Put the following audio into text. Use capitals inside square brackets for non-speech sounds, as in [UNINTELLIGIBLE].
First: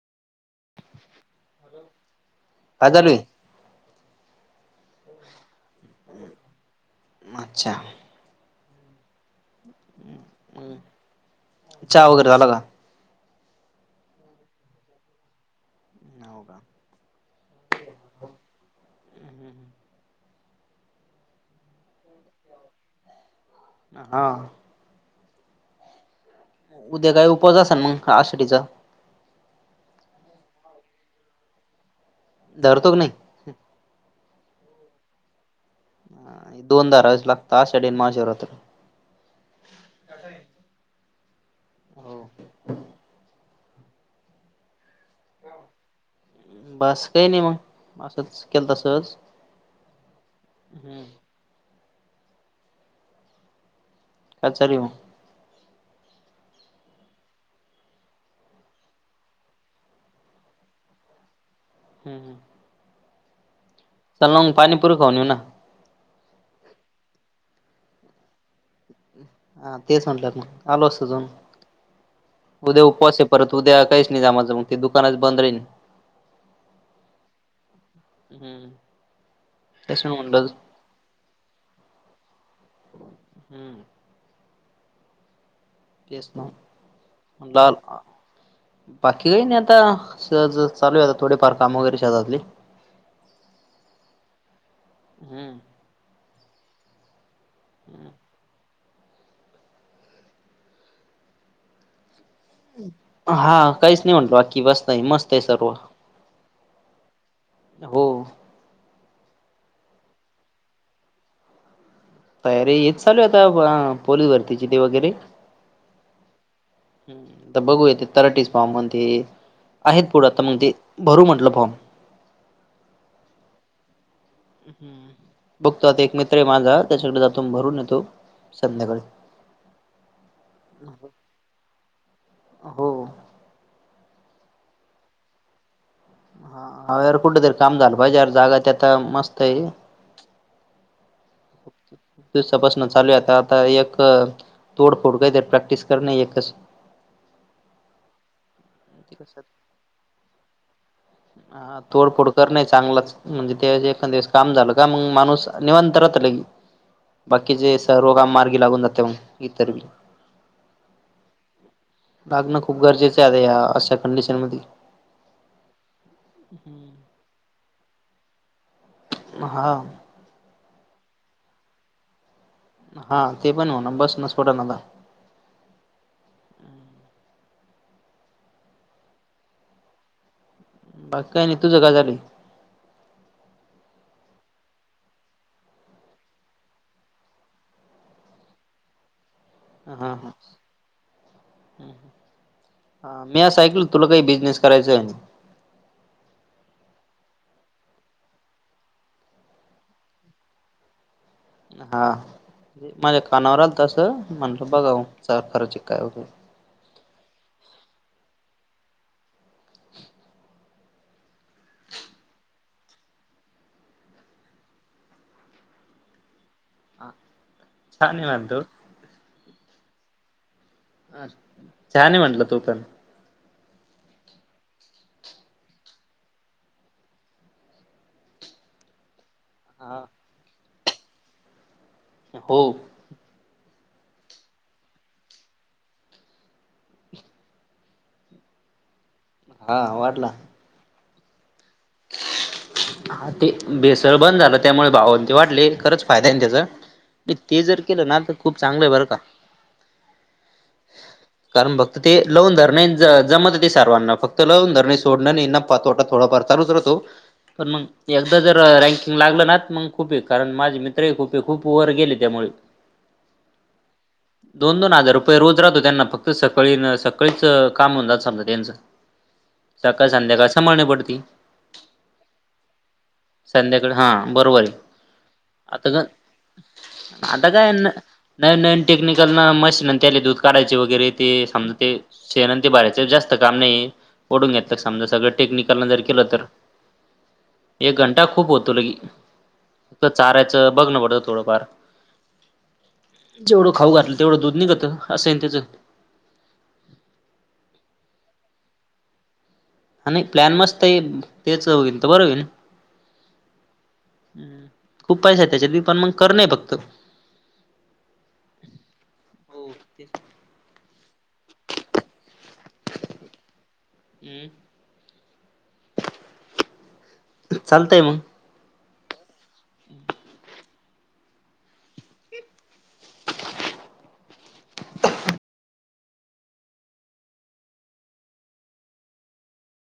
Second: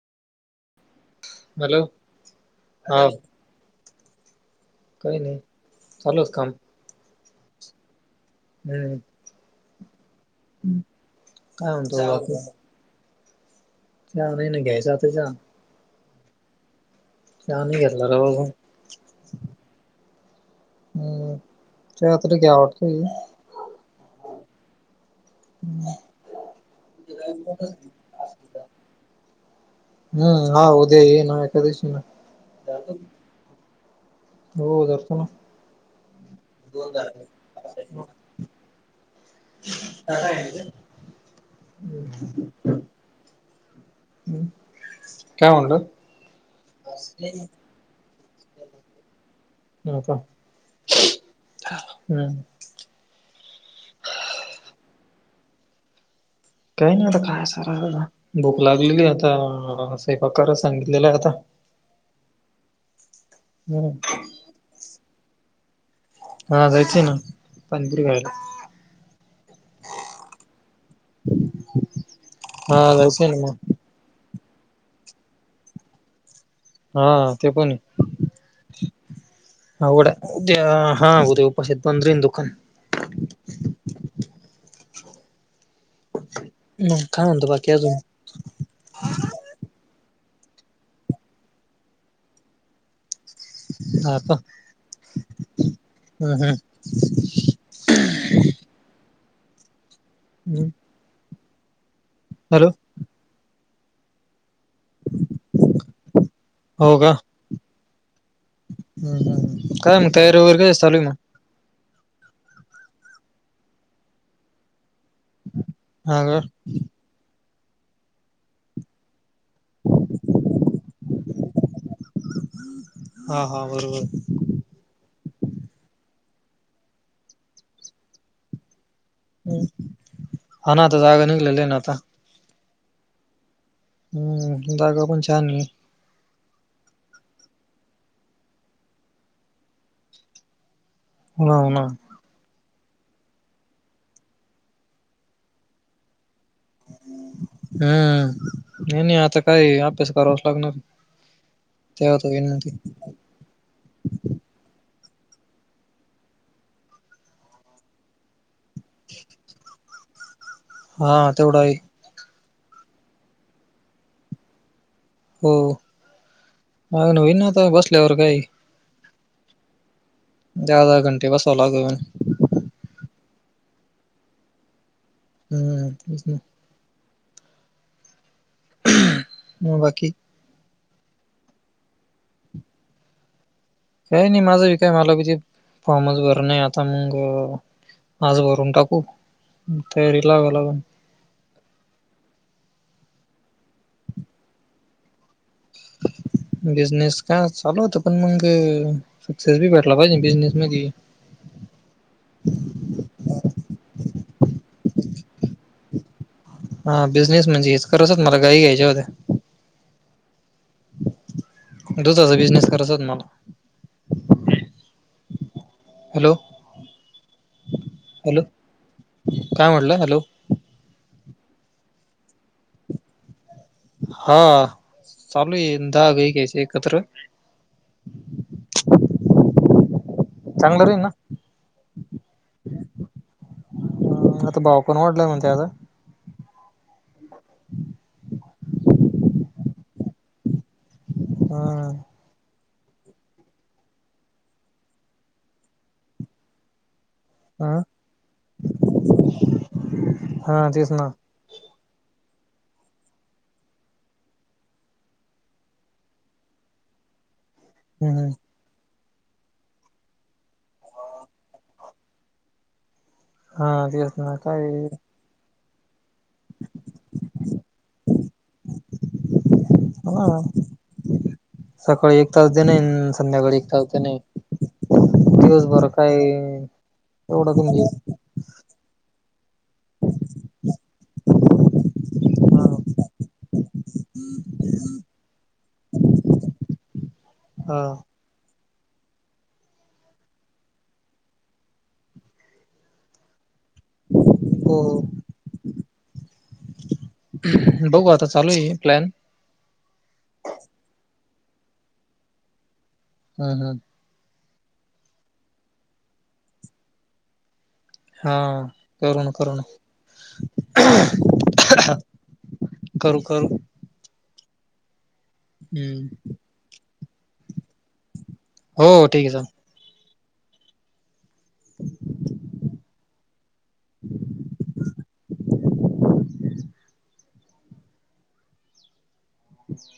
Hello, काय हा. चालू आहे? काई नी, चालूच काम. अच्छा. हम्म. अं काय चहा म्हणतो वगैरे बाकी झाला का? चहा नई न घ्यायचा त्याचा. हाव का. च्या नई घेतला राव. हम्म, च्या तरी घ्याव वाटतोय. हा. हम्म. उद्या काय उपवास असंन मंग आषाढीचा? हम्म, हा उद्या ये ना एकादशी ना. धरतो का नई? हो धरतो न. हं हे दोन धरावेच लागता आषाढी आण महाशीवरात्र. [UNINTELLIGIBLE] काय म्हणलं? बस काई नी मंग, असंच केलंता सहज. हो का, हम्म. काय चालुय मंग? काय नी आता, काय सारा भूक लागलेली आता सैपाक करा सांगितलेलंय आता. हं हं. हम्म. चला मंग पाणीपुरी खाऊन येऊ ना. हा जायचंय ना, पनीपुरी खायला. हा तेच म्हटलंत ना, आलो असतो जाऊन. उद्या हा उपवासे जायचंय ना परत, मग उद्या काईच नी जमायचं, मंग ते दुकानच बंद राईन. हा ते पणे. हम्म. हाव गड्या, उद्या हा उद्या उपासेत बंद रईन दुकान. हम्म. ‌ तेच ना, मग काय म्हणतो बाकी मंदाल अजून बाकी काई नी आता, सहजच चालूये आता थोडेफार काम वगैरे शेतातली. हा का, हम् हम्‌. हम्म. हॅलो. हा काईच नई म्हंटलं बाकी मस्तय मस्तय सर्व. हो. हम् हम् काय मग तयारी वगैर काय चालूय मग. तयारी हे चालू आहे आता पोलीस भरतीची ते वगैरे. हा का. तर बघूया तेे तराटीस भाव म्हण ते, आहेत पुढं आता मग तेऽ भरू म्हटलं फॉर्म. हा हा बरोबर. ह् बघतो एक मित्र आहे माझा, त्याच्याकडे जातो आणि भरून येतो संध्याकाळी. हम्म, हा ना आता जागा निघलेले आहे ना आता. हो हो. हम्म, जागा पण छान आहे. ह हर कुठेतरी काम झालं पाहिजे यार, जागा त्या आता मस्त आहे. हाव ना. दिवसा पासन चालू आहे आता, आता एक तोडफोड काहीतर प्रॅक्टिस करणे एकच. हम्म, नाही नाही आता काही अभ्यास करावाच लागणार. हा, तेव्हा तर तोडफोड होईन मग करने ते चांगलाच. म्हणजे त्या एखंद दिवस काम झालं का मग माणूस निवांत राहत लगेच बाकीचे सर्व काम मार्गी लागून जाते मग लगेच इतर हा तेवढं आहे. लागणं गरजेचं आहे आता या अशा कंडिशन मध्ये. हो माग न होई ना आता बसल्यावर काही. हा.... ज्यादा घंटे बसाव लागलं. हा ते पण हो ना बस न स्फोटा नता. हम्म तेच ना ह बाकी... बाकी काय नाही तुझं काय चालल आहे. काही नाही माझं मला कि फॉर्मच भरं आता मग. आज भरून टाकू. हा तयारी ह... लावा लागून मी असं ऐकलं तुला काही बिझनेस करायच आहे. [INAUDIBLE] बिझनेस काय चालू होत पण मग सक्सेस बी भेटला पाहिजे बिझनेस मध्ये. हा..... माझ्या कानावर आलतं असं म्हटलं बघाव खरच काय वगैेरे. हा बिझनेस म्हणजे हेच करतात मला गाई घ्यायच्या होत्या. दुधाचा बिझनेस करायचा होत मला. हॅलो ह छान आहे हॅलो वाटत. काय म्हटलं हॅलो... अ छान आहे म्हटलं तू पण. हा चालू आहे दहा गाई घ्यायच्या एकत्र. हा... चांगलं दे ना हो..... ह आता भाव पण वाढलाय म्हणते आता. हा वाढला. हा...... ते भेसळ बंद झालं त्यामुळे भावंती वाडले खरंच फायदा आहे ना त्याचा. ते ह जर केलं ना तर खूप चांगलं आहे बरं का. हा तेच ना कारण फक्त ते लवून धरणे ज जमत ते सर्वांना, फक्त लवून धरणे सोडणं नाही ना नाफा तोटा थोडफार चालुच राहतो पण मंग हम् हम् एकदा जर रँकिंग लागलं ना मंग. खूपे कारण माझे मित्रही खूपे खूप वर गेले त्यामुळे. हा तेच ना दोन दोन काये हजार रोज राहतो त्यांना फक्त सकाळी न सकाळीच [UNINTELLIGIBLE] समजा त्यांचा. सकाळ हा संध्याकाळ समाण्या पडती. सकाळी एक तास दे नाही संध्याकाळी एक तास संध्याकाळ दे हा नाही. बरोबर आहे दिवसभर आता ग काय आता एवढं काय गुंगी न असती. नवीन नवीन टेक्निकलनं मशीन त्याले दूध काढायचे वगैरे ते समजा ते शेनन हा ते भरायचं जास्त काम नाही ओढून घेतलं समजा सगळं टेक्निकल जर के तर हा एक घं टा खूप होतो लगे चाारायचं बघ न पडत थोडंफार. जेवढं खाऊ घातलं तेवढं दूध हो निघतं हो असंय त्यांचं. बघू आता चालूय प्लॅन. आणि नाही प्लॅन मस्तय, तेच होईन तर बर होईल हं हं. खूप पैसा त्याच्यात, मी पण मग कर नाही फक्त. हा, करू ना करु ना. हो तेच करू, करू. हम्. हम्म. चालतय मग. हो ठीक आहे चालतय. [INAUDIBLE]